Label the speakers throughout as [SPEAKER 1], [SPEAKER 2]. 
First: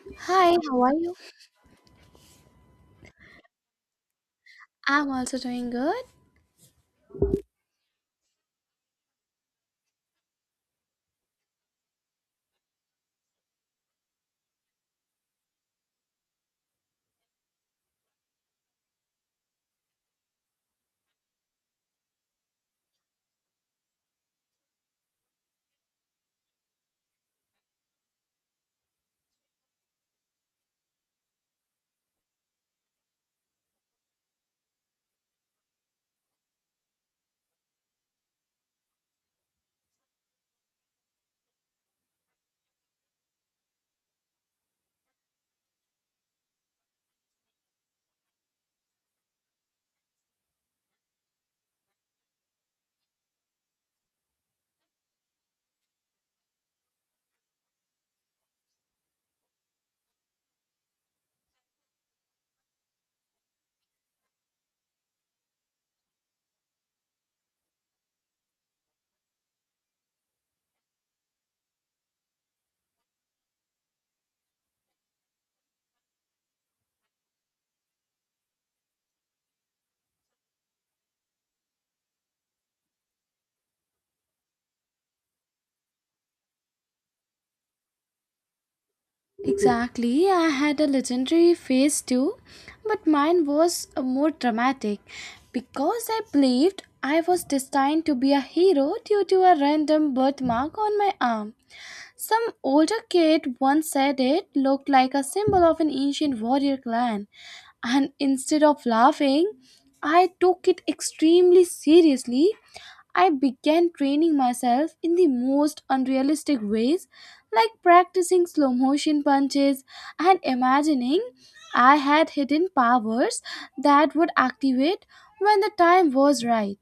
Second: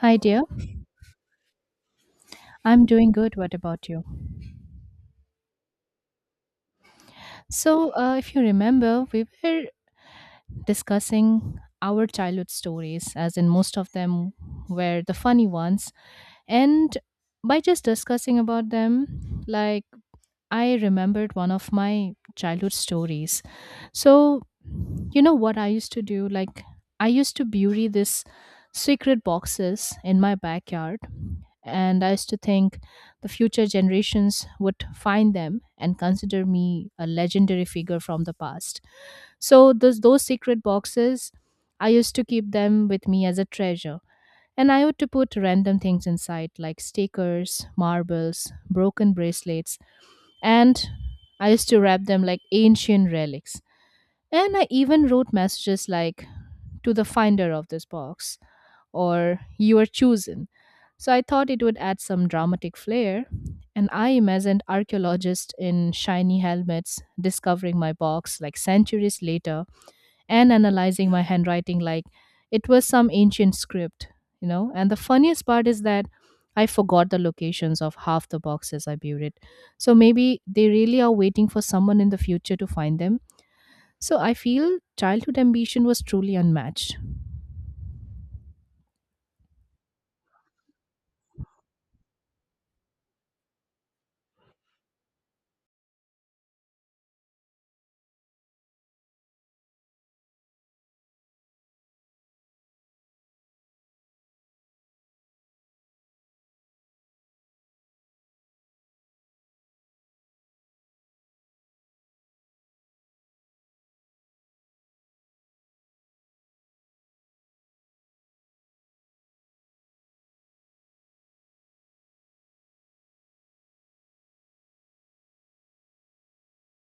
[SPEAKER 1] Hi, dear.
[SPEAKER 2] Hi, how are you?
[SPEAKER 1] I'm doing good. What about you?
[SPEAKER 2] I'm also doing good.
[SPEAKER 1] So, if you remember, we were discussing our childhood stories, as in most of them were the funny ones. And by just discussing about them, like, I remembered one of my childhood stories. So, you know what I used to do? Like, I used to bury this secret boxes in my backyard, and I used to think the future generations would find them and consider me a legendary figure from the past. So, those secret boxes, I used to keep them with me as a treasure. And I used to put random things inside, like stickers, marbles, broken bracelets, and I used to wrap them like ancient relics. And I even wrote messages like, to the finder of this box, or you are chosen. So I thought it would add some dramatic flair. And I imagined archaeologists in shiny helmets discovering my box like centuries later and analyzing my handwriting like it was some ancient script, you know. And the funniest part is that I forgot the locations of half the boxes I buried. So maybe they really are waiting for someone in the future to find them. So I feel childhood ambition was truly unmatched.
[SPEAKER 2] Exactly. I had a legendary phase too, but mine was more dramatic because I believed I was destined to be a hero due to a random birthmark on my arm. Some older kid once said it looked like a symbol of an ancient warrior clan, and instead of laughing, I took it extremely seriously. I began training myself in the most unrealistic ways, like practicing slow motion punches and imagining I had hidden powers that would activate when the time was right.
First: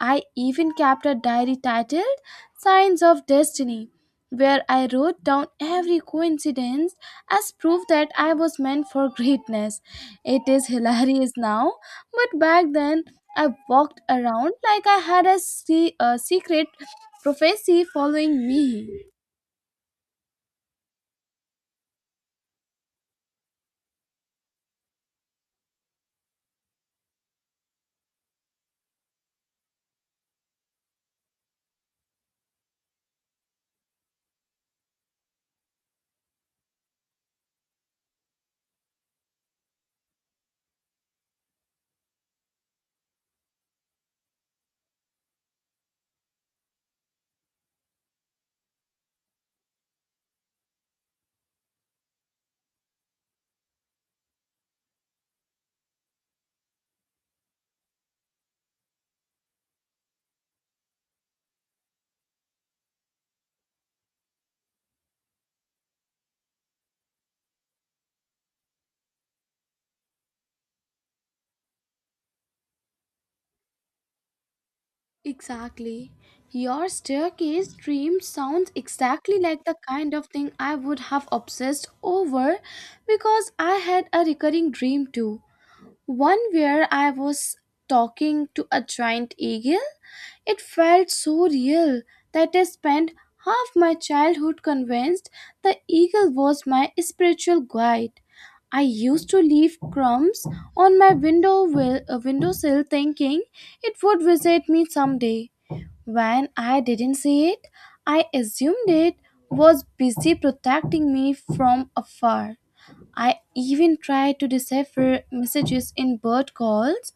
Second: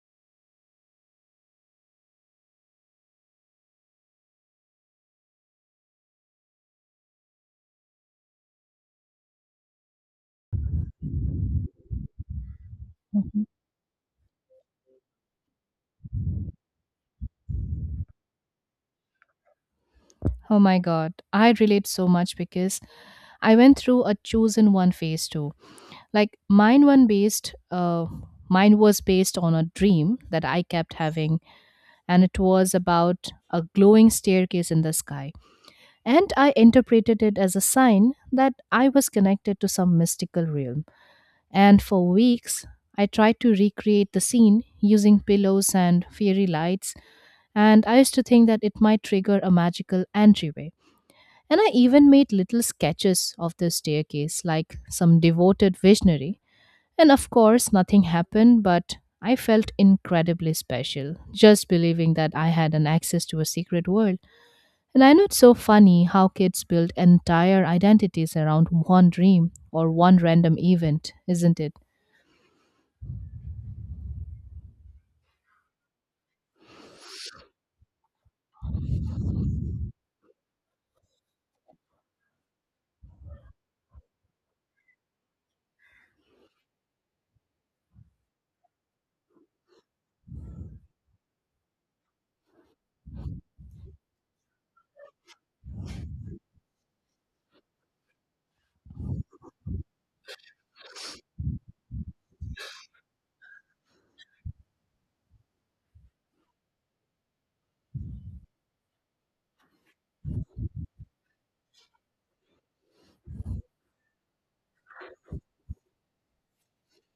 [SPEAKER 2] I even kept a diary titled Signs of Destiny, where I wrote down every coincidence as proof that I was meant for greatness. It is hilarious now, but back then
[SPEAKER 1] Mhm.
[SPEAKER 2] I walked around like I had a secret prophecy following me.
[SPEAKER 1] Oh my god, I relate so much because I went through a chosen one phase too. Like, mine was based on a dream that I kept having, and it was about a glowing staircase in the sky. And I interpreted it as a sign that I was connected to some mystical realm. And for weeks, I tried to recreate the scene using pillows and fairy lights, and I used to think that it might trigger a magical entryway. And I even made little sketches of the staircase, like some devoted visionary, and of course, nothing happened, but I felt incredibly special just believing that I had an access to a secret world. And I know it's so funny how kids build entire identities around one dream or one random event, isn't it?
[SPEAKER 2] Exactly. Your staircase dream sounds exactly like the kind of thing I would have obsessed over because I had a recurring dream too. One where I was talking to a giant eagle. It felt so real that I spent half my childhood convinced the eagle was my spiritual guide. I used to leave crumbs on my windowsill thinking it would visit me someday. When I didn't see it, I assumed it was busy protecting me from afar. I even tried to decipher messages in bird calls,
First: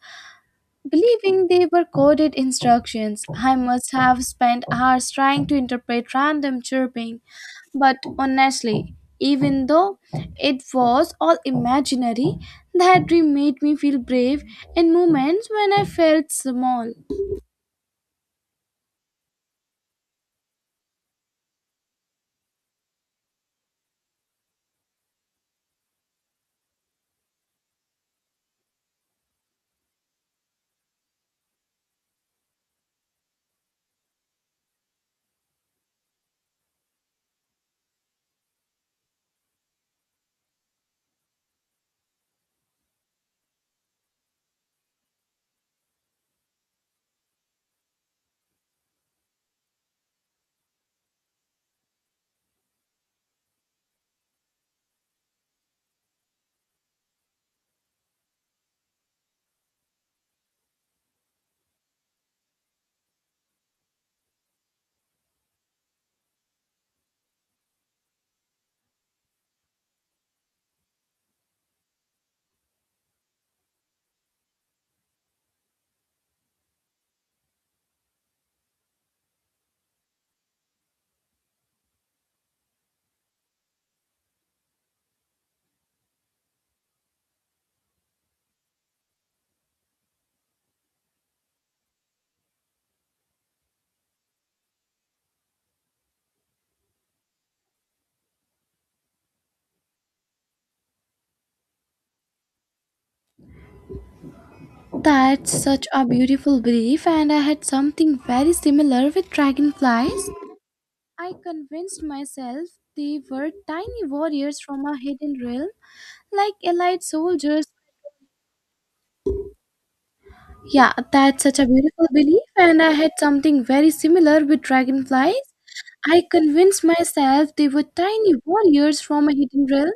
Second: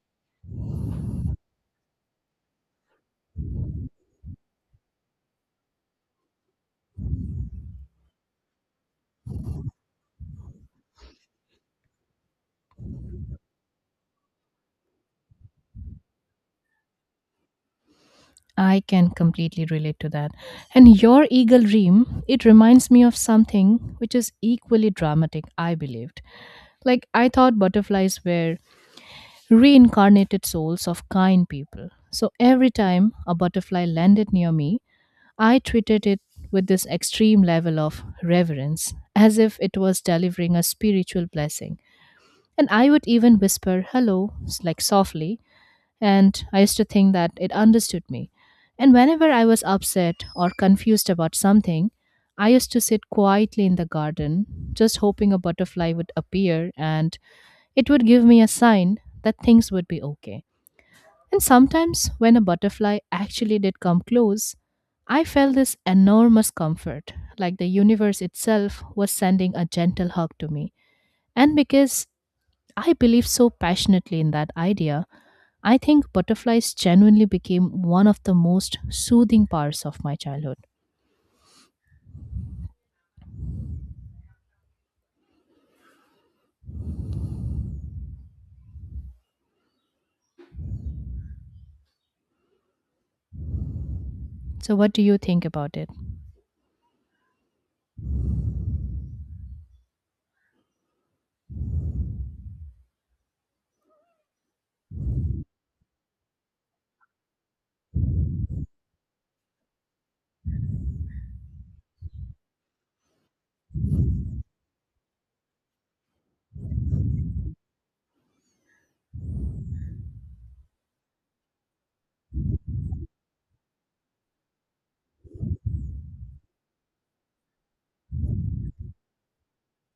[SPEAKER 2] believing they were coded instructions. I must have spent hours trying to interpret random chirping. But honestly, even though it was all imaginary, that dream made me feel brave in moments when I felt small.
[SPEAKER 1] I can completely relate to that. And your eagle dream, it reminds me of something which is equally dramatic, I believed. Like, I thought butterflies were reincarnated souls of kind people. So every time a butterfly landed near me, I treated it with this extreme level of reverence, as if it was delivering a spiritual blessing. And I would even whisper hello, like, softly, and I used to think that it understood me. And whenever I was upset or confused about something, I used to sit quietly in the garden, just hoping a butterfly would appear and it would give me a sign that things would be okay. And sometimes, when a butterfly actually did come close, I felt this enormous comfort, like the universe itself was sending a gentle hug to me. And because I believe so passionately in that idea, I think butterflies genuinely became one of the most soothing parts of my childhood. So, what do you think about it?
[SPEAKER 2] That's such a beautiful belief, and I had something very similar with dragonflies. I convinced myself they were tiny warriors from a hidden realm, like allied soldiers. Yeah, that's such a beautiful belief, and I had something very similar with dragonflies. I convinced myself they were tiny warriors from a hidden realm,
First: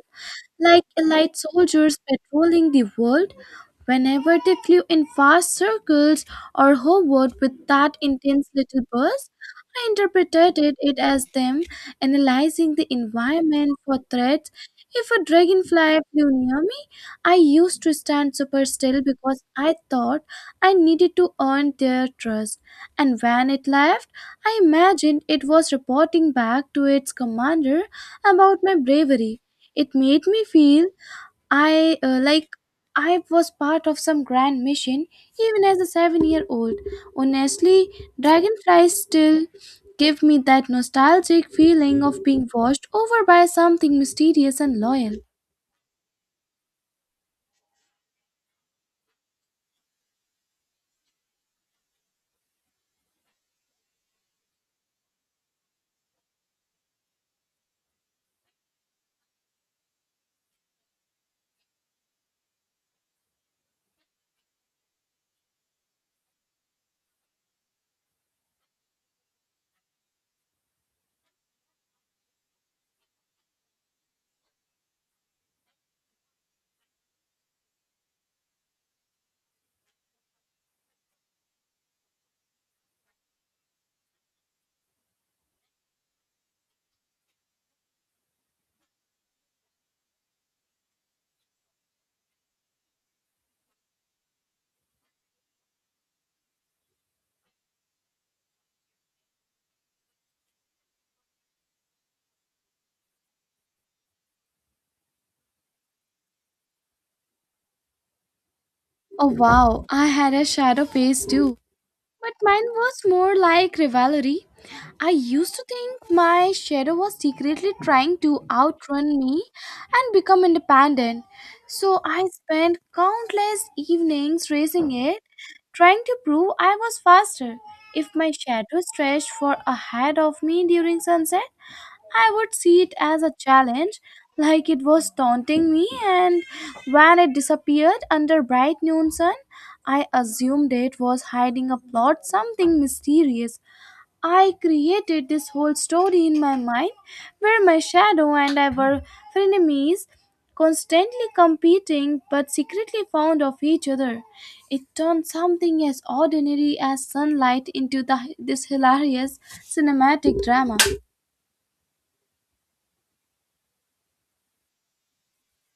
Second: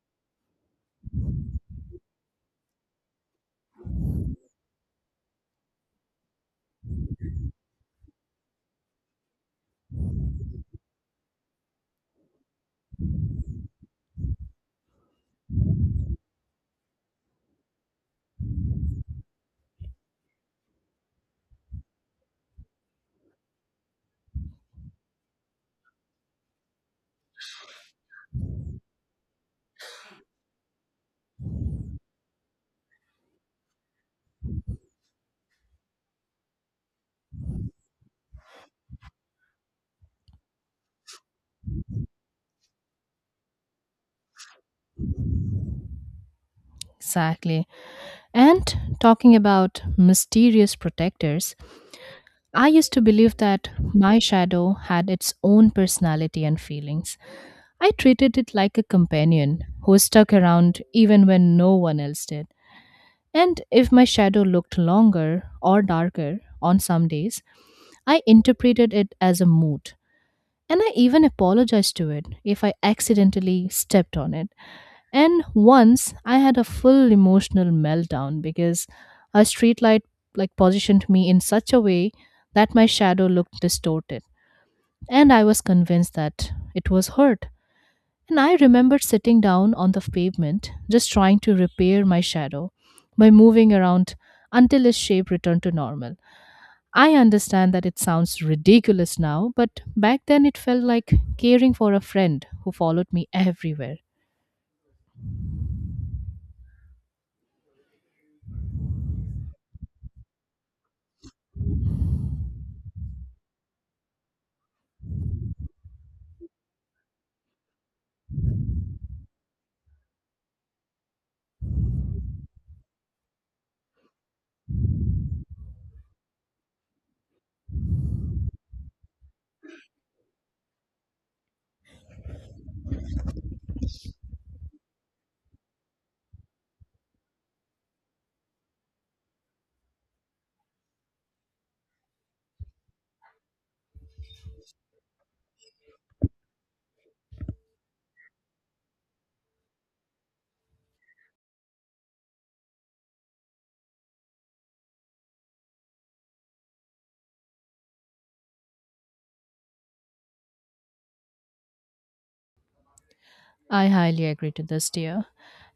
[SPEAKER 2] like elite soldiers patrolling the world. Whenever they flew in fast circles or hovered with that intense little buzz, I interpreted it as them analyzing the environment for threats. If a dragonfly flew near me, I used to stand super still because I thought I needed to earn their trust. And when it left, I imagined it was reporting back to its commander about my bravery. It made me feel I like I was part of some grand mission even as a 7-year-old. Honestly, dragonflies still give me that nostalgic feeling of being washed over by something mysterious and loyal.
[SPEAKER 1] Exactly. And talking about mysterious protectors, I used to believe that my shadow had its own personality and feelings. I treated it like a companion who stuck around even when no one else did. And if my shadow looked longer or darker on some days, I interpreted it as a mood. And I even apologized to it if I accidentally stepped on it. And once I had a full emotional meltdown because a streetlight like positioned me in such a way that my shadow looked distorted. And I was convinced that it was hurt. And I remembered sitting down on the pavement, just trying to repair my shadow by moving around until its shape returned to normal. I understand that it sounds ridiculous now, but back then it felt like caring for a friend who followed me everywhere.
[SPEAKER 2] Oh wow, I had a shadow phase too. But mine was more like rivalry. I used to think my shadow was secretly trying to outrun me and become independent. So I spent countless evenings racing it, trying to prove I was faster. If my shadow stretched for ahead of me during sunset, I would see it as a challenge, like it was taunting me, and when it disappeared under bright noon sun, I assumed it was hiding a plot, something mysterious. I created this whole story in my mind where my shadow and I were frenemies, constantly competing but secretly fond of each other. It turned something as ordinary as sunlight into this hilarious cinematic drama.
[SPEAKER 1] I highly agree to this, dear.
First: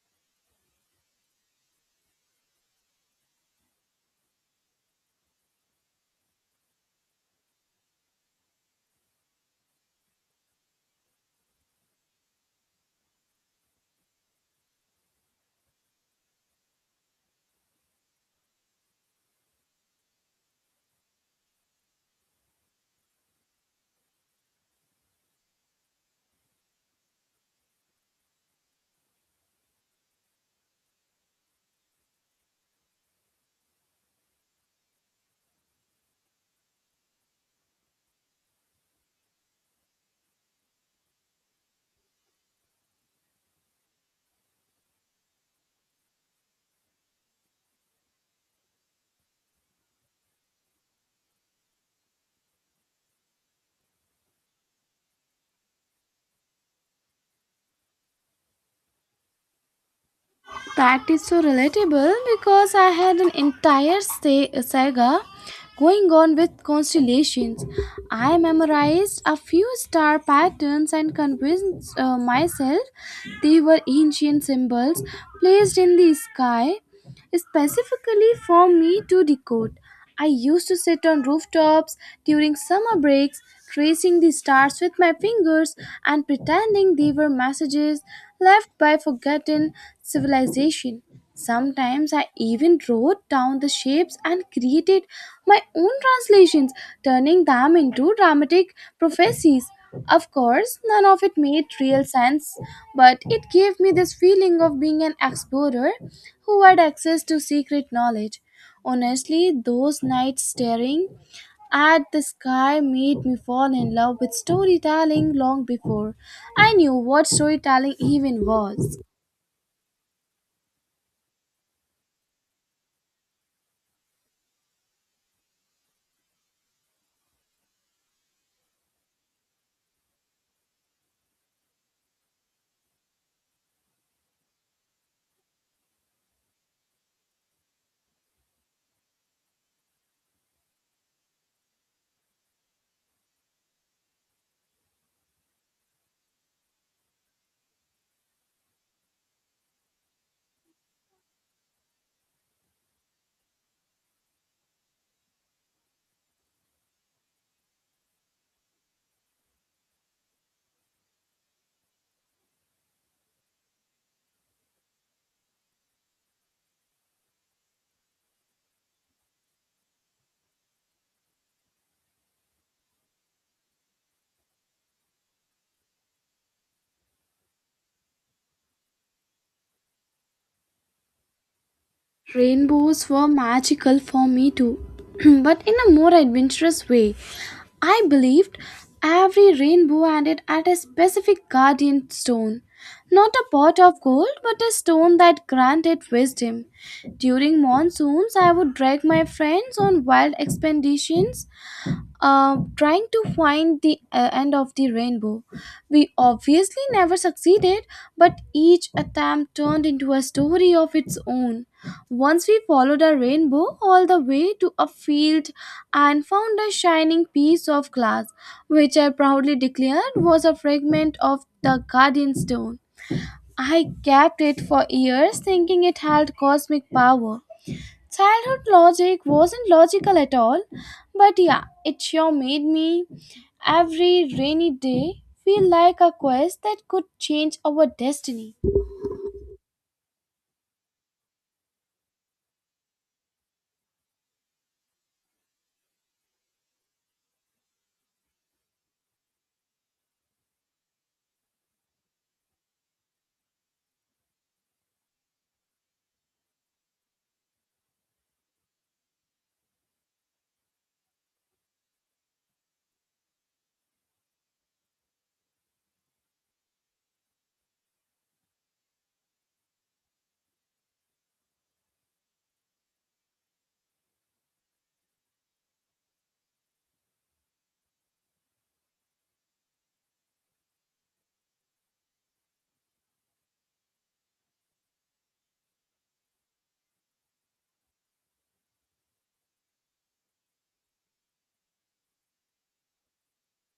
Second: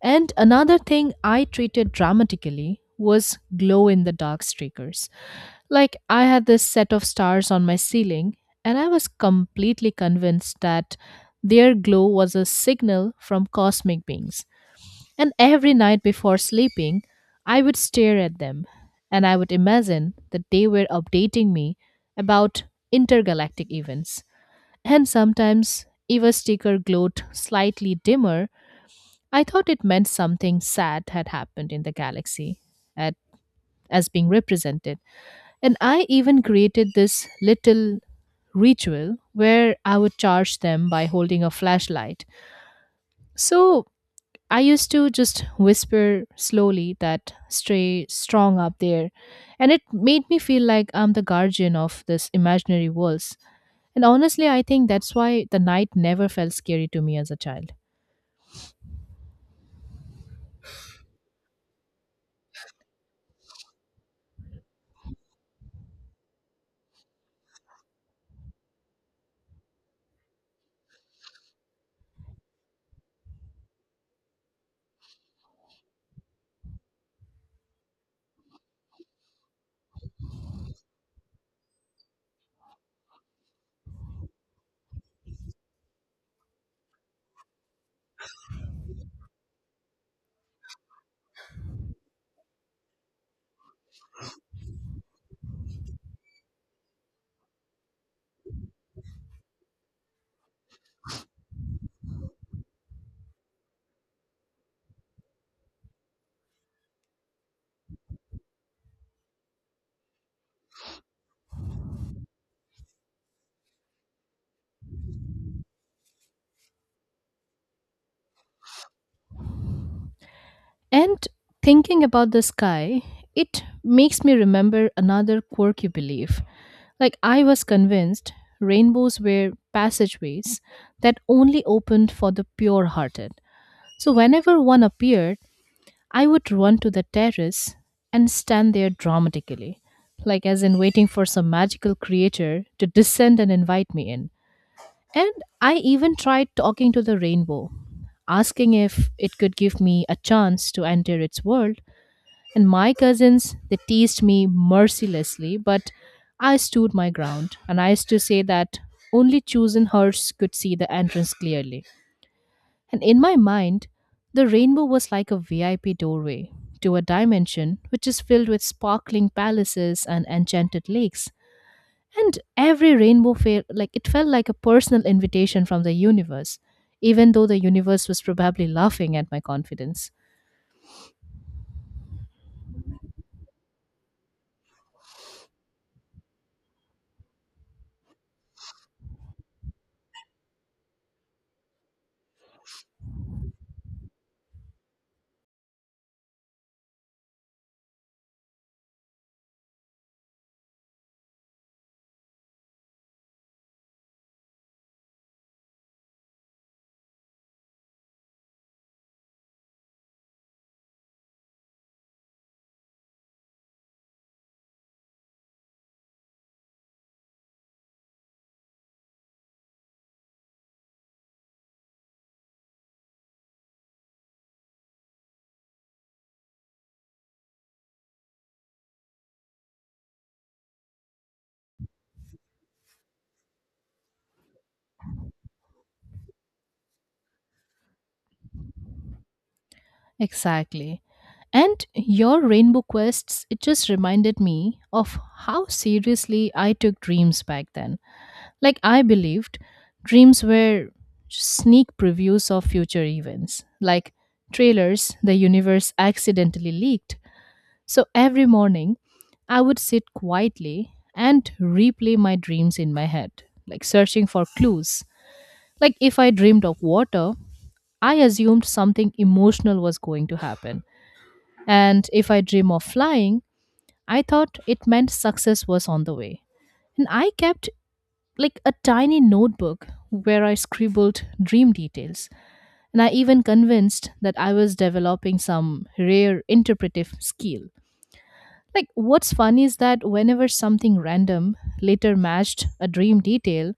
[SPEAKER 1] And another thing I treated dramatically was glow in the dark streakers. Like, I had this set of stars on my ceiling, and I was completely convinced that their glow was a signal from cosmic beings. And every night before sleeping, I would stare at them, and I would imagine that they were updating me about intergalactic events. And sometimes, if a sticker glowed slightly dimmer, I thought it meant something sad had happened in the galaxy at, as being represented, and I even created this little ritual where I would charge them by holding a flashlight. So I used to just whisper slowly that stay strong up there. And it made me feel like I'm the guardian of this imaginary worlds. And honestly, I think that's why the night never felt scary to me as a child.
[SPEAKER 2] That is so relatable because I had an entire saga going on with constellations. I memorized a few star patterns and convinced myself they were ancient symbols placed in the sky specifically for me to decode. I used to sit on rooftops during summer breaks, tracing the stars with my fingers and pretending they were messages left by forgotten civilization. Sometimes I even wrote down the shapes and created my own translations, turning them into dramatic prophecies. Of course, none of it made real sense, but it gave me this feeling of being an explorer who had access to secret knowledge. Honestly, those nights staring at the sky made me fall in love with storytelling long before I knew what storytelling even was.
[SPEAKER 1] And thinking about the sky, it makes me remember another quirky belief. Like, I was convinced rainbows were passageways that only opened for the pure hearted. So, whenever one appeared, I would run to the terrace and stand there dramatically, like as in waiting for some magical creature to descend and invite me in. And I even tried talking to the rainbow, asking if it could give me a chance to enter its world, and my cousins, they teased me mercilessly, but I stood my ground. And I used to say that only chosen hearts could see the entrance clearly. And in my mind, the rainbow was like a VIP doorway to a dimension which is filled with sparkling palaces and enchanted lakes. And every rainbow felt like, it felt like a personal invitation from the universe, even though the universe was probably laughing at my confidence.
[SPEAKER 2] Rainbows were magical for me too, but in a more adventurous way. I believed every rainbow ended at a specific guardian stone. Not a pot of gold, but a stone that granted wisdom. During monsoons, I would drag my friends on wild expeditions trying to find the end of the rainbow. We obviously never succeeded, but each attempt turned into a story of its own. Once we followed a rainbow all the way to a field and found a shining piece of glass, which I proudly declared was a fragment of the guardian stone. I kept it for years thinking it held cosmic power. Childhood logic wasn't logical at all, but yeah, it sure made me every rainy day feel like a quest that could change our destiny.
[SPEAKER 1] Exactly. And your rainbow quests, it just reminded me of how seriously I took dreams back then. Like, I believed dreams were sneak previews of future events, like trailers the universe accidentally leaked. So, every morning, I would sit quietly and replay my dreams in my head, like searching for clues. Like, if I dreamed of water, I assumed something emotional was going to happen, and if I dream of flying, I thought it meant success was on the way. And I kept like a tiny notebook where I scribbled dream details. And I even convinced that I was developing some rare interpretive skill. Like, what's funny is that whenever something random later matched a dream detail,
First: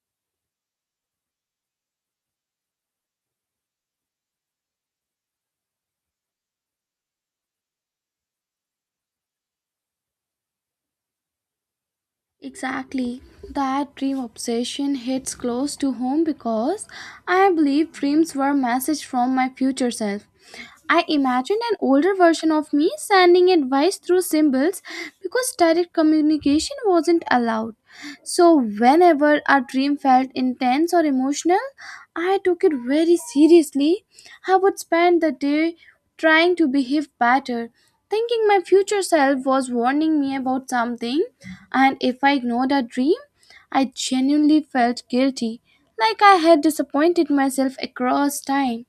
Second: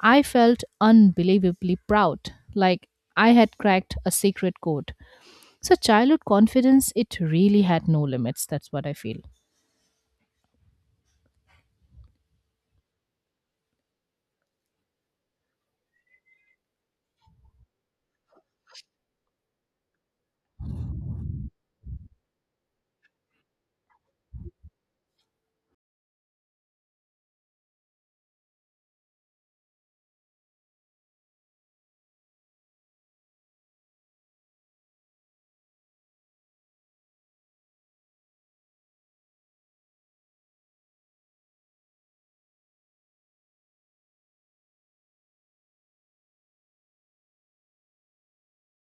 [SPEAKER 1] I felt unbelievably proud, like I had cracked a secret code. So, childhood confidence, it really had no limits. That's what I feel.
[SPEAKER 2] Exactly. That dream obsession hits close to home because I believe dreams were a message from my future self. I imagined an older version of me sending advice through symbols because direct communication wasn't allowed. So, whenever a dream felt intense or emotional, I took it very seriously. I would spend the day trying to behave better, thinking my future self was warning me about something and if I ignored our dream, I genuinely felt guilty, like I had disappointed myself across time.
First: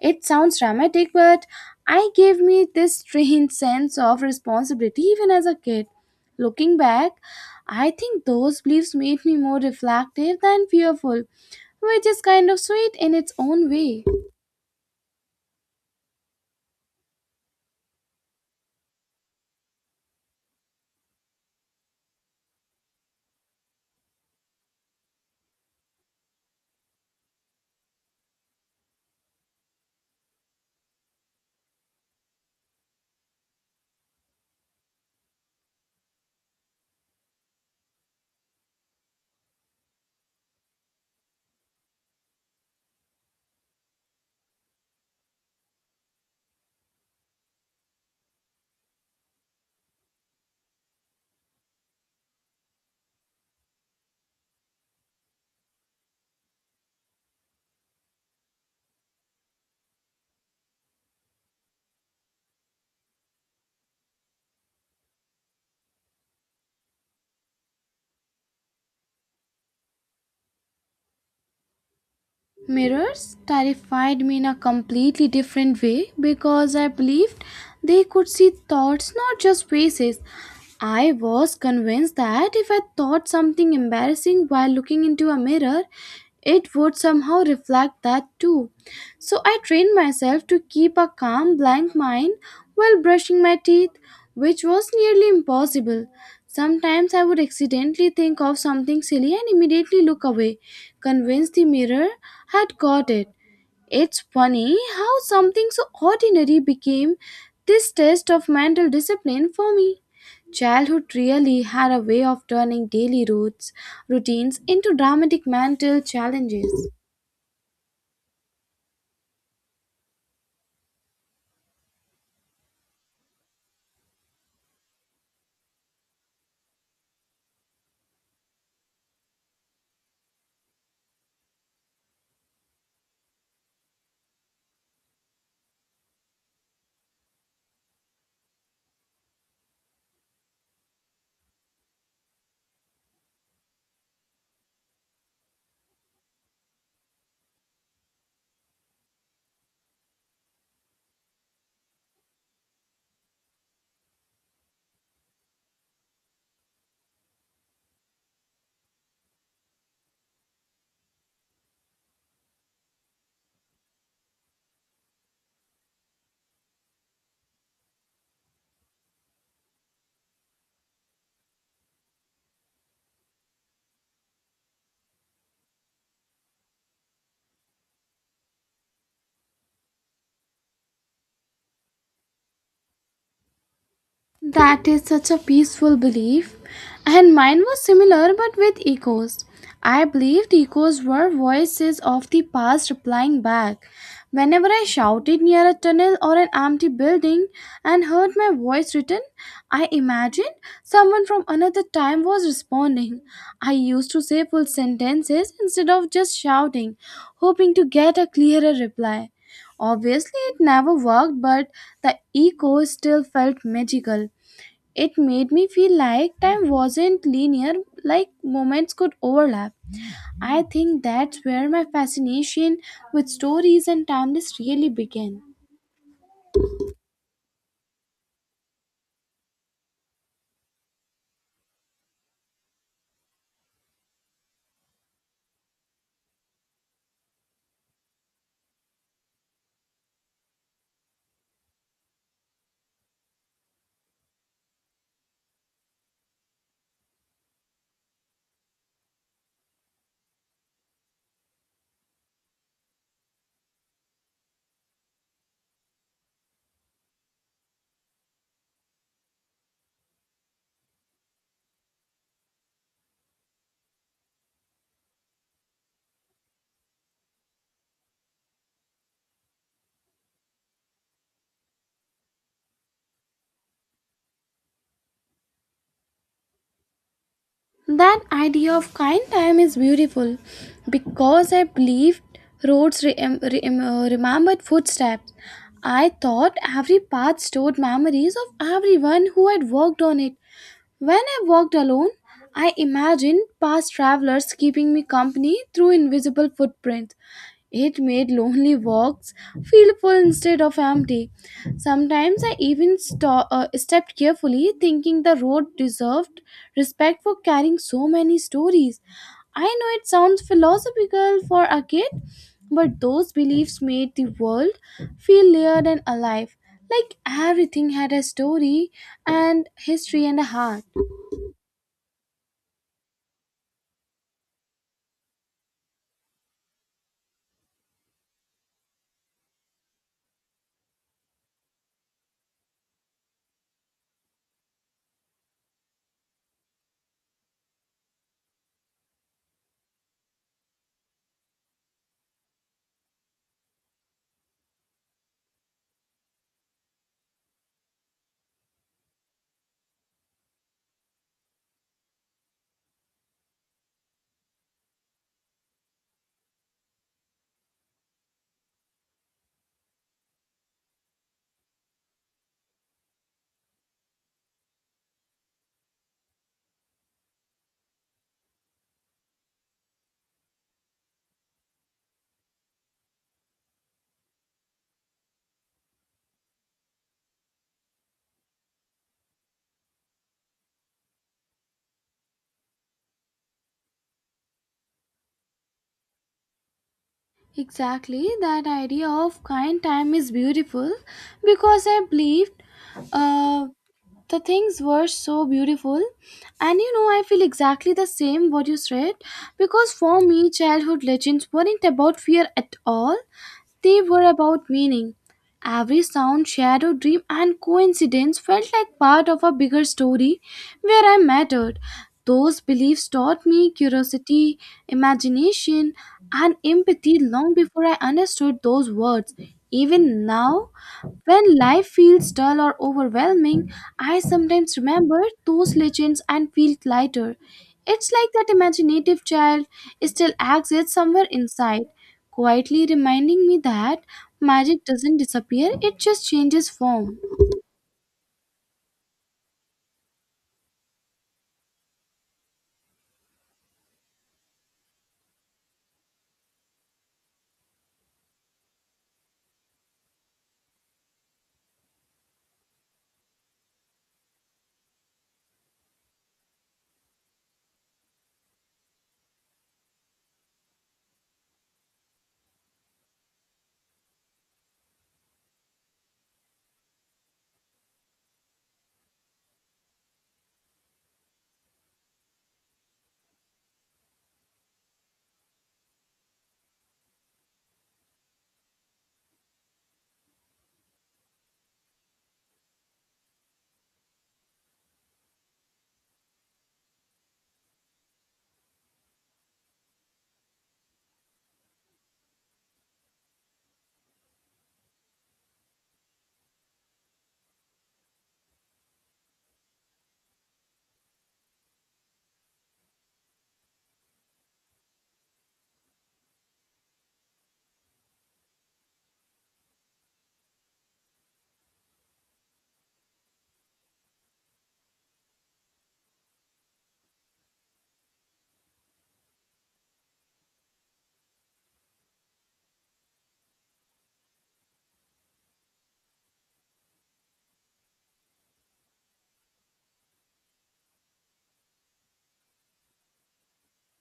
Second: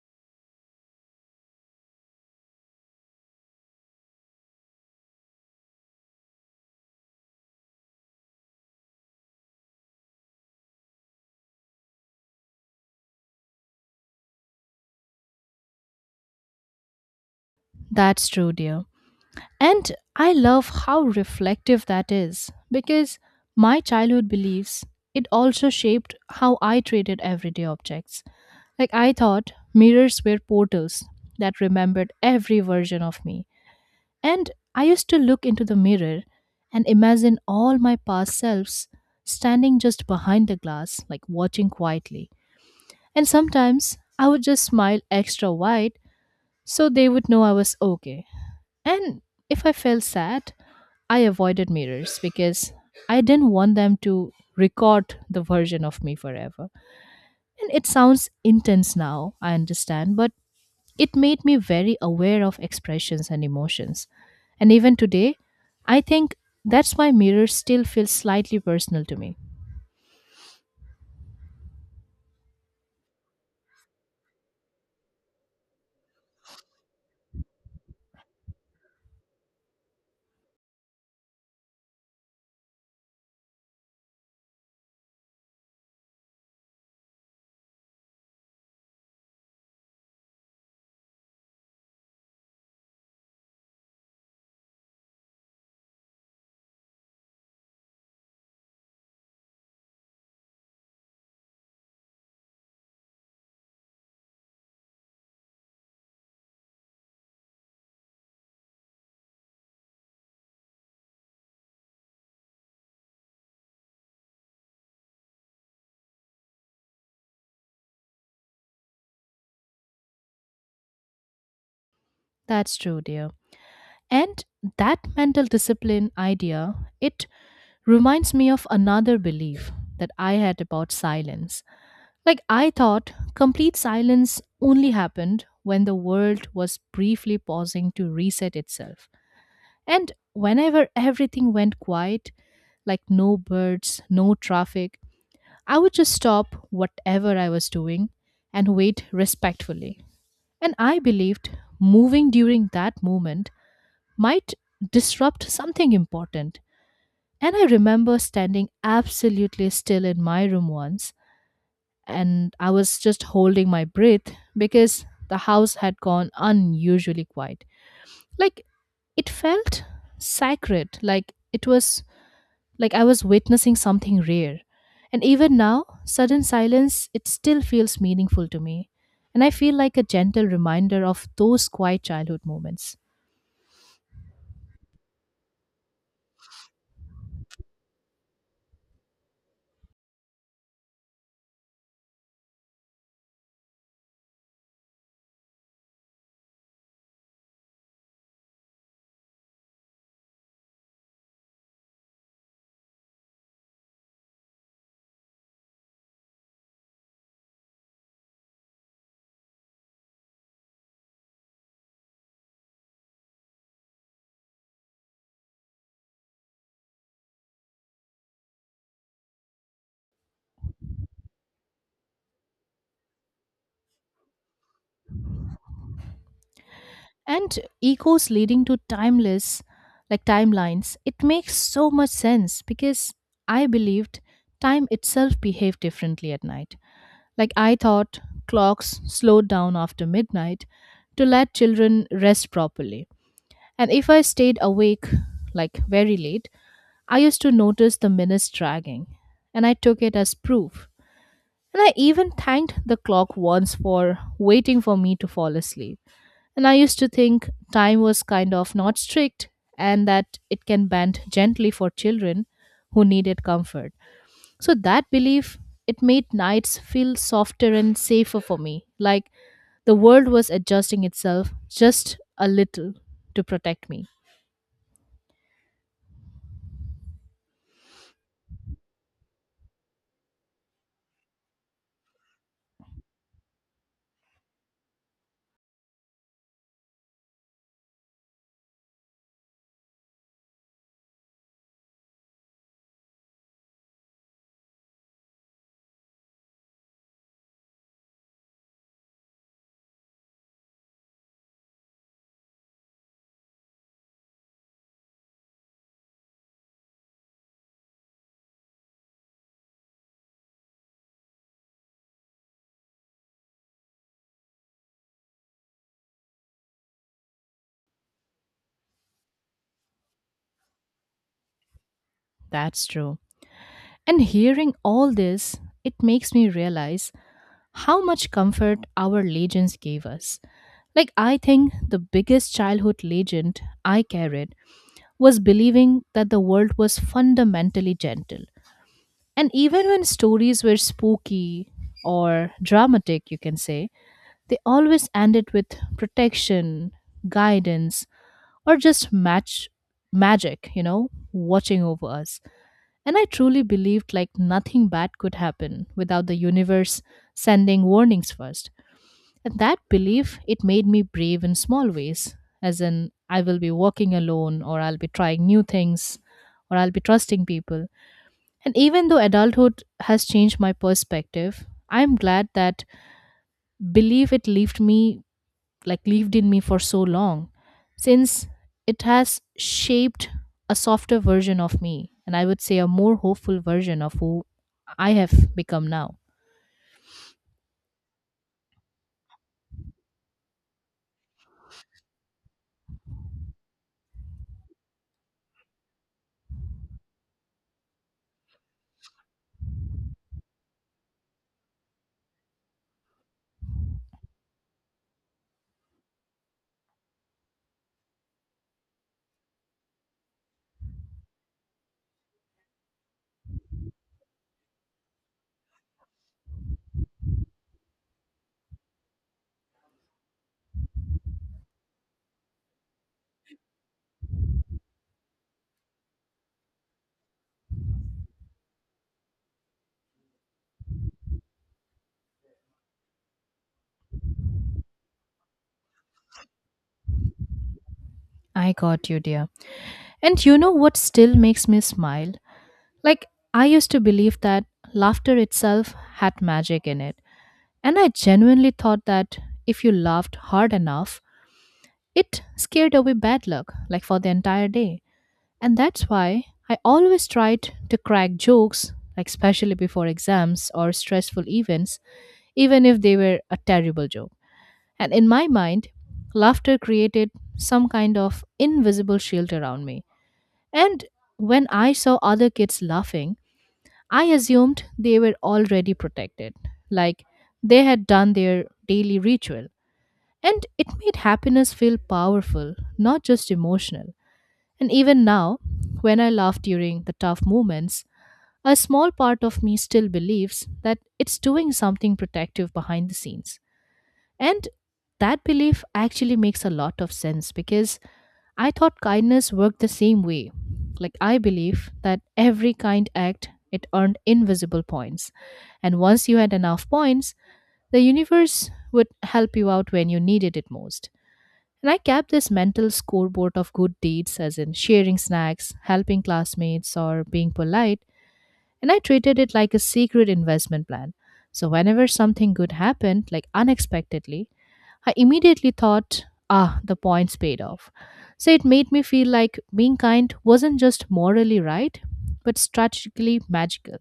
[SPEAKER 2] It sounds dramatic, but I gave me this strange sense of responsibility even as a kid. Looking back, I think those beliefs made me more reflective than fearful, which is kind of sweet in its own way.
[SPEAKER 1] That's true, dear. And I love how reflective that is because my childhood beliefs, it also shaped how I treated everyday objects. Like, I thought mirrors were portals that remembered every version of me. And I used to look into the mirror and imagine all my past selves standing just behind the glass, like watching quietly. And sometimes I would just smile extra wide so they would know I was okay. And if I felt sad, I avoided mirrors because I didn't want them to record the version of me forever. And it sounds intense now, I understand, but it made me very aware of expressions and emotions. And even today, I think that's why mirrors still feel slightly personal to me.
[SPEAKER 2] Mirrors terrified me in a completely different way because I believed they could see thoughts, not just faces. I was convinced that if I thought something embarrassing while looking into a mirror, it would somehow reflect that too. So I trained myself to keep a calm, blank mind while brushing my teeth, which was nearly impossible. Sometimes I would accidentally think of something silly and immediately look away, convinced the mirror had caught it. It's funny how something so ordinary became this test of mental discipline for me. Childhood really had a way of turning daily routines into dramatic mental challenges.
[SPEAKER 1] That's true, dear. And that mental discipline idea, it reminds me of another belief that I had about silence. Like, I thought complete silence only happened when the world was briefly pausing to reset itself. And whenever everything went quiet, like no birds, no traffic, I would just stop whatever I was doing and wait respectfully. And I believed moving during that moment might disrupt something important. And I remember standing absolutely still in my room once, and I was just holding my breath because the house had gone unusually quiet. Like, it felt sacred, like it was, like I was witnessing something rare. And even now, sudden silence, it still feels meaningful to me. And I feel like a gentle reminder of those quiet childhood moments.
[SPEAKER 2] That is such a peaceful belief. And mine was similar but with echoes. I believed echoes were voices of the past replying back. Whenever I shouted near a tunnel or an empty building and heard my voice written, I imagined someone from another time was responding. I used to say full sentences instead of just shouting, hoping to get a clearer reply. Obviously, it never worked, but the echo still felt magical. It made me feel like time wasn't linear, like moments could overlap. I think that's where my fascination with stories and timeless really began.
[SPEAKER 1] And echoes leading to timeless, like timelines, it makes so much sense because I believed time itself behaved differently at night. Like, I thought clocks slowed down after midnight to let children rest properly. And if I stayed awake like very late, I used to notice the minutes dragging, and I took it as proof. And I even thanked the clock once for waiting for me to fall asleep. And I used to think time was kind of not strict, and that it can bend gently for children who needed comfort. So that belief, it made nights feel softer and safer for me, like the world was adjusting itself just a little to protect me.
[SPEAKER 2] That idea of kind time is beautiful because I believed roads re- em- remembered footsteps. I thought every path stored memories of everyone who had walked on it. When I walked alone, I imagined past travelers keeping me company through invisible footprints. It made lonely walks feel full instead of empty. Sometimes I even stepped carefully, thinking the road deserved respect for carrying so many stories. I know it sounds philosophical for a kid, but those beliefs made the world feel layered and alive, like everything had a story and history and a heart.
[SPEAKER 1] That's true. And hearing all this, it makes me realize how much comfort our legends gave us. Like, I think the biggest childhood legend I carried was believing that the world was fundamentally gentle. And even when stories were spooky or dramatic, you can say, they always end it with protection, guidance, or just match magic, watching over us. And I truly believed like nothing bad could happen without the universe sending warnings first. And that belief, it made me brave in small ways, as in I will be walking alone or I'll be trying new things or I'll be trusting people. And even though adulthood has changed my perspective, I'm glad that belief it left me, like, lived in me for so long, since it has shaped a softer version of me, and I would say a more hopeful version of who I have become now.
[SPEAKER 2] Exactly, that idea of kind time is beautiful because I believed. Uh, the things were so beautiful, and you know, I feel exactly the same what you said, because for me childhood legends weren't about fear at all. They were about meaning. Every sound, shadow, dream and coincidence felt like part of a bigger story where I mattered. Those beliefs taught me curiosity, imagination and empathy long before I understood those words. Even now, when life feels dull or overwhelming, I sometimes remember those legends and feel lighter. It's like that imaginative child still exists somewhere inside, quietly reminding me that magic doesn't disappear, it just changes form.
[SPEAKER 1] I got you, dear. And you know what still makes me smile, like, I used to believe that laughter itself had magic in it, and I genuinely thought that if you laughed hard enough, it scared away bad luck, like for the entire day. And that's why I always tried to crack jokes, like especially before exams or stressful events, even if they were a terrible joke. And in my mind, laughter created some kind of invisible shield around me. And when I saw other kids laughing, I assumed they were already protected, like they had done their daily ritual. And it made happiness feel powerful, not just emotional. And even now, when I laugh during the tough moments, a small part of me still believes that it's doing something protective behind the scenes. And that belief actually makes a lot of sense because I thought kindness worked the same way. Like, I believe that every kind act it earned invisible points. And once you had enough points, the universe would help you out when you needed it most. And I kept this mental scoreboard of good deeds, as in sharing snacks, helping classmates, or being polite, and I treated it like a secret investment plan. So whenever something good happened, like unexpectedly, I immediately thought, ah, the points paid off. So it made me feel like being kind wasn't just morally right, but strategically magical.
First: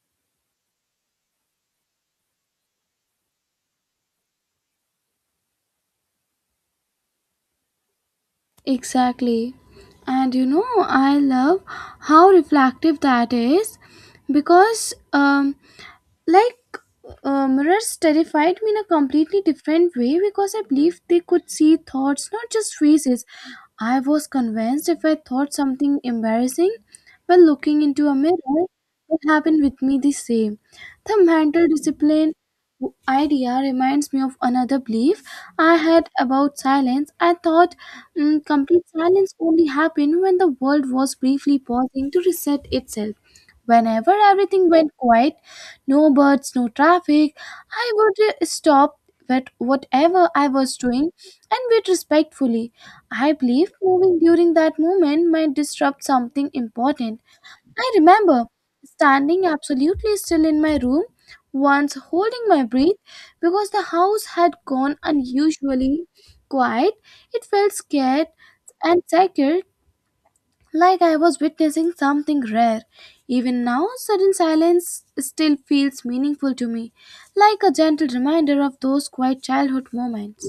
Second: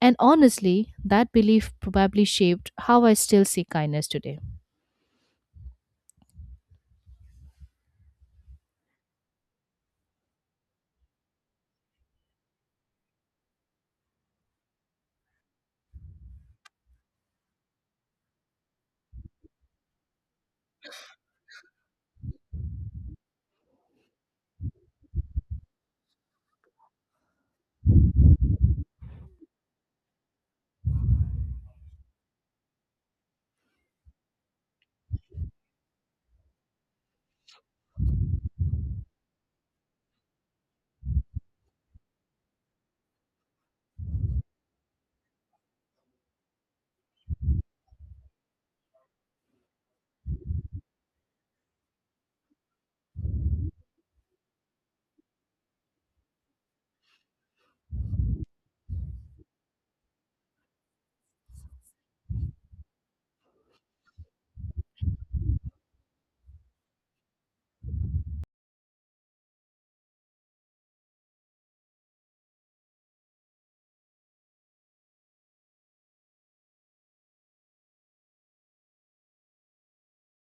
[SPEAKER 1] And honestly, that belief probably shaped how I still see kindness today.
[SPEAKER 2] Exactly. And you know, I love how reflective that is because like mirrors terrified me in a completely different way, because I believed they could see thoughts, not just faces. I was convinced if I thought something embarrassing while looking into a mirror, it happened with me the same. The mental discipline idea reminds me of another belief I had about silence. I thought complete silence only happened when the world was briefly pausing to reset itself. Whenever everything went quiet, no birds, no traffic, I would stop at whatever I was doing and wait respectfully. I believe moving during that moment might disrupt something important. I remember standing absolutely still in my room, once holding my breath because the house had gone unusually quiet. It felt scared and secure, like I was witnessing something rare. Even now, sudden silence still feels meaningful to me, like a gentle reminder of those quiet childhood moments.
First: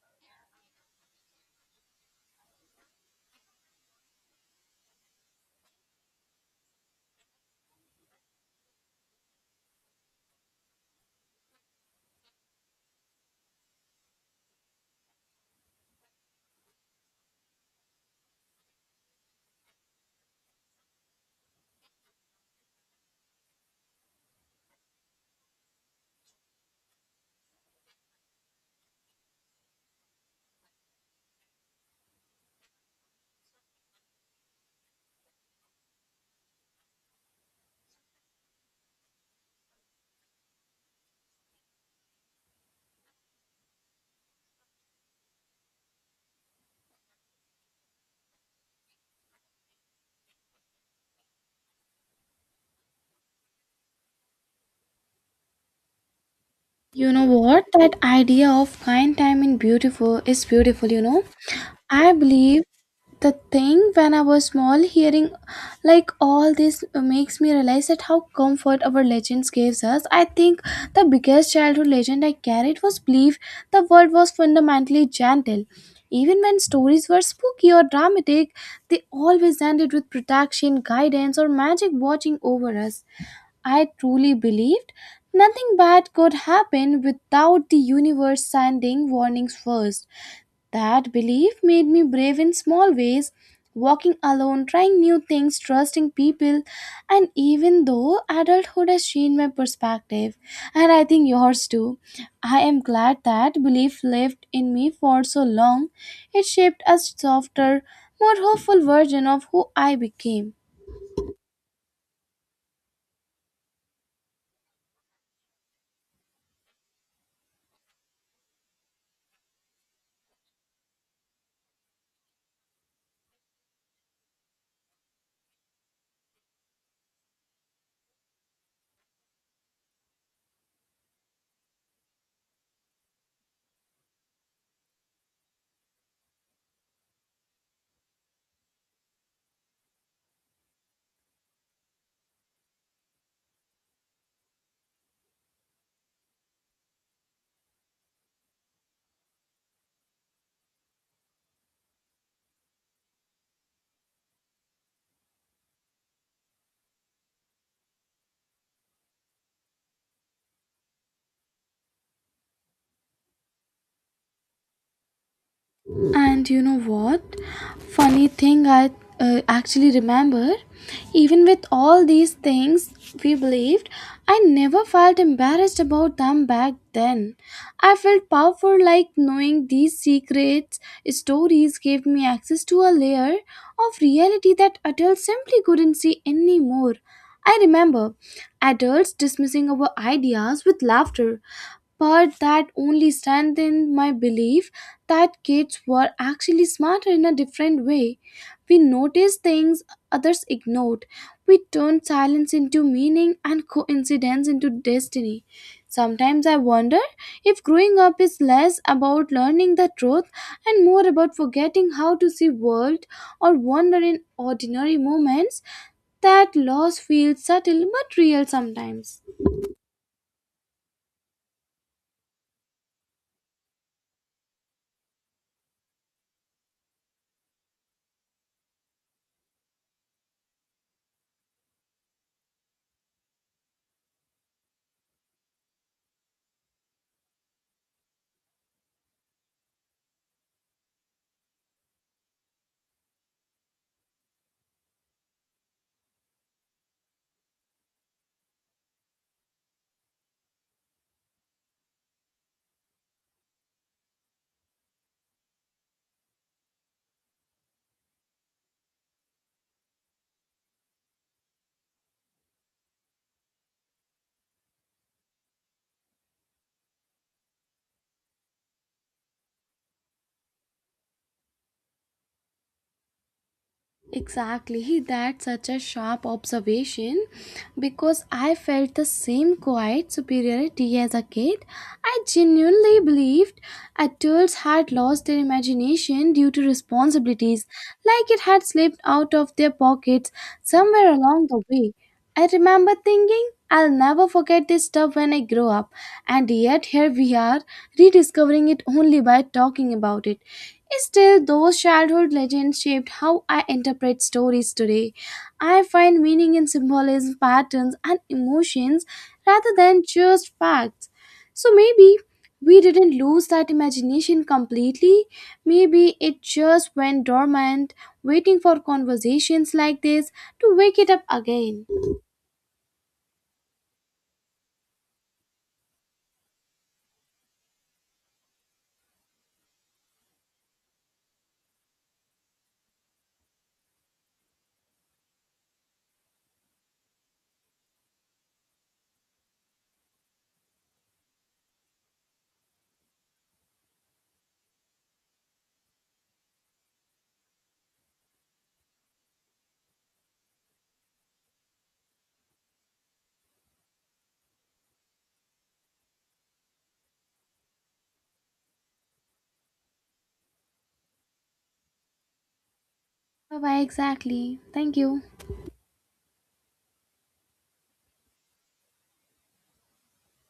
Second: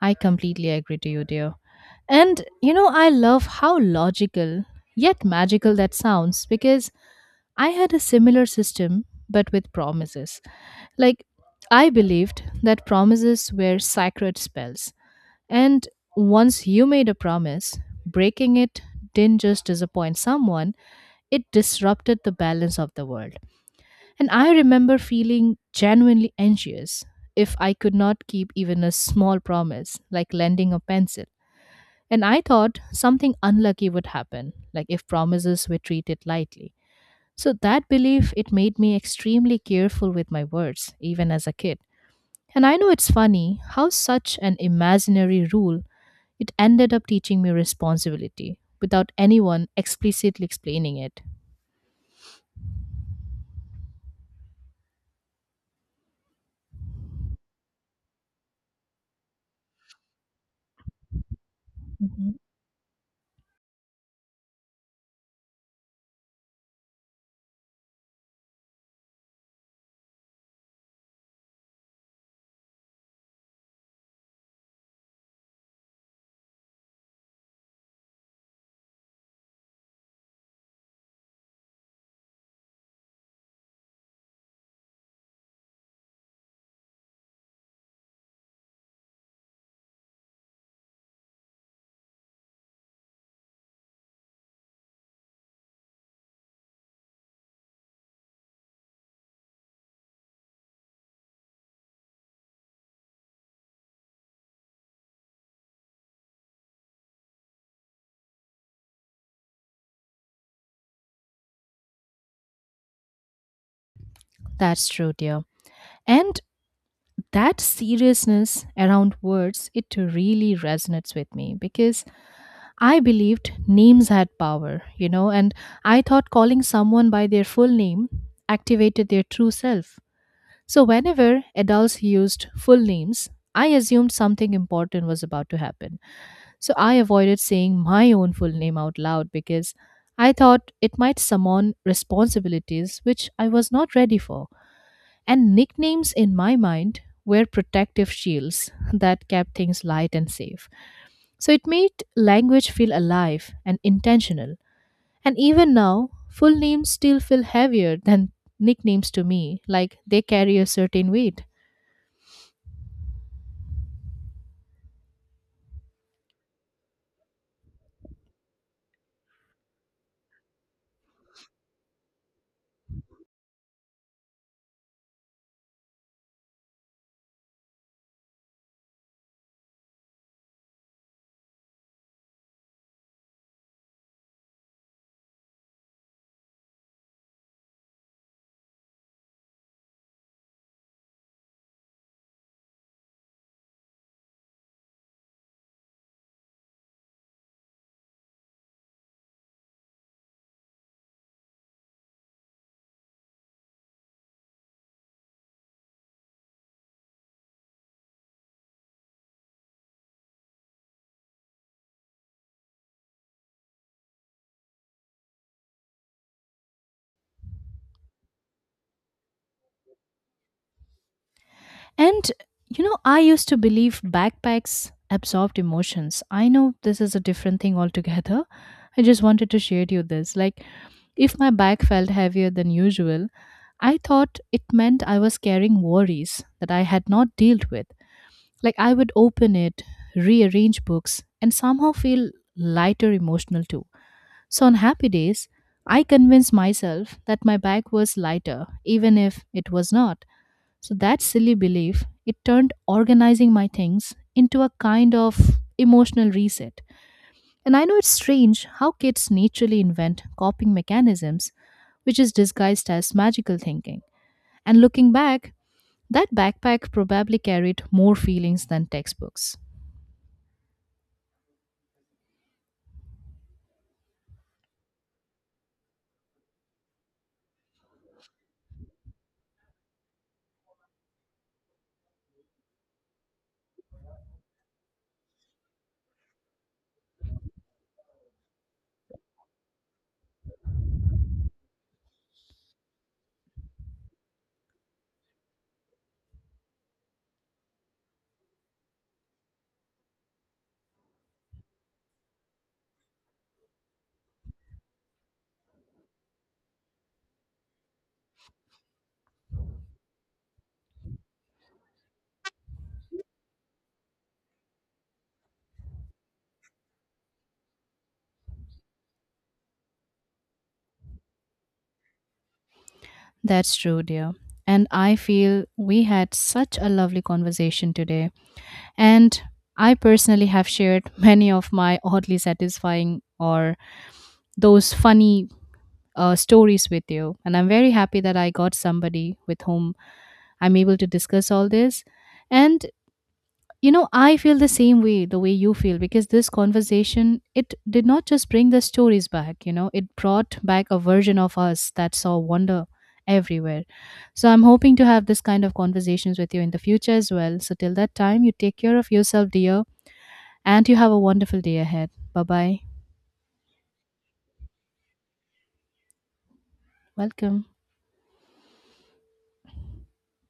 [SPEAKER 1] I completely agree to you, dear. And you know, I love how logical yet magical that sounds, because I had a similar system but with promises. Like, I believed that promises were sacred spells. And once you made a promise, breaking it didn't just disappoint someone, it disrupted the balance of the world. And I remember feeling genuinely anxious if I could not keep even a small promise, like lending a pencil, and I thought something unlucky would happen, like if promises were treated lightly. So that belief it made me extremely careful with my words, even as a kid. And I know it's funny how such an imaginary rule it ended up teaching me responsibility without anyone explicitly explaining it.
[SPEAKER 2] You know what? That idea of kind time in beautiful is beautiful, you know. I
[SPEAKER 1] Mhm.
[SPEAKER 2] believe the thing when I was small, hearing like all this makes me realize that how comfort our legends gives us. I think the biggest childhood legend I carried was belief the world was fundamentally gentle. Even when stories were spooky or dramatic, they always ended with protection, guidance, or magic watching over us. I truly believed nothing bad could happen without the universe sending warnings first. That belief made me brave in small ways, walking alone, trying new things, trusting people, and even though adulthood has changed my perspective, and I think yours too, I am glad that belief lived in me for so long. It shaped a softer, more hopeful version of who I became.
[SPEAKER 1] That's true, dear. And that seriousness around words, it really resonates with me because I believed names had power, you know, and I thought calling someone by their full name activated their true self. So, whenever adults used full names, I assumed something important was about to happen. So, I avoided saying my own full name out loud because I thought it might summon responsibilities which I was not ready for. And nicknames in my mind were protective shields that kept things light and safe. So it made language feel alive and intentional. And even now, full names still feel heavier than nicknames to me, like they carry a certain weight.
[SPEAKER 2] And you know what? Funny thing, I actually remember, even with all these things we believed, I never felt embarrassed about them back then. I felt powerful, like knowing these secrets, stories gave me access to a layer of reality that adults simply couldn't see anymore. I remember adults dismissing our ideas with laughter, but that only strengthened my belief that kids were actually smarter in a different way. We noticed things others ignored. We turned silence into meaning and coincidence into destiny. Sometimes I wonder if growing up is less about learning the truth and more about forgetting how to see world or wonder in ordinary moments. That loss feels subtle but real sometimes.
[SPEAKER 1] And you know, I used to believe backpacks absorbed emotions. I know this is a different thing altogether. I just wanted to share you this. Like, if my bag felt heavier than usual, I thought it meant I was carrying worries that I had not dealt with. Like, I would open it, rearrange books, and somehow feel lighter emotional too. So on happy days, I convinced myself that my bag was lighter, even if it was not. So that silly belief, it turned organizing my things into a kind of emotional reset. And I know it's strange how kids naturally invent coping mechanisms, which is disguised as magical thinking. And looking back, that backpack probably carried more feelings than textbooks.
[SPEAKER 2] Exactly. Hey, that's such a sharp observation because I felt the same quiet superiority as a kid. I genuinely believed adults had lost their imagination due to responsibilities, like it had slipped out of their pockets somewhere along the way. I remember thinking, I'll never forget this stuff when I grow up, and yet here we are, rediscovering it only by talking about it. Still, those childhood legends shaped how I interpret stories today. I find meaning in symbolism, patterns, and emotions rather than just facts. So maybe we didn't lose that imagination completely. Maybe it just went dormant, waiting for conversations like this to wake it up again.
[SPEAKER 1] That's true, dear. And I feel we had such a lovely conversation today. And I personally have shared many of my oddly satisfying or those funny stories with you. And I'm very happy that I got somebody with whom I'm able to discuss all this. And you know, I feel the same way the way you feel, because this conversation it did not just bring the stories back, you know it brought back a version of us that saw wonder everywhere. So I'm hoping to have this kind of conversations with you in the future as well. So till that time, you take care of yourself, dear, and you have a wonderful day ahead. Bye bye.
[SPEAKER 2] Bye bye, exactly. Thank you.
[SPEAKER 1] Welcome.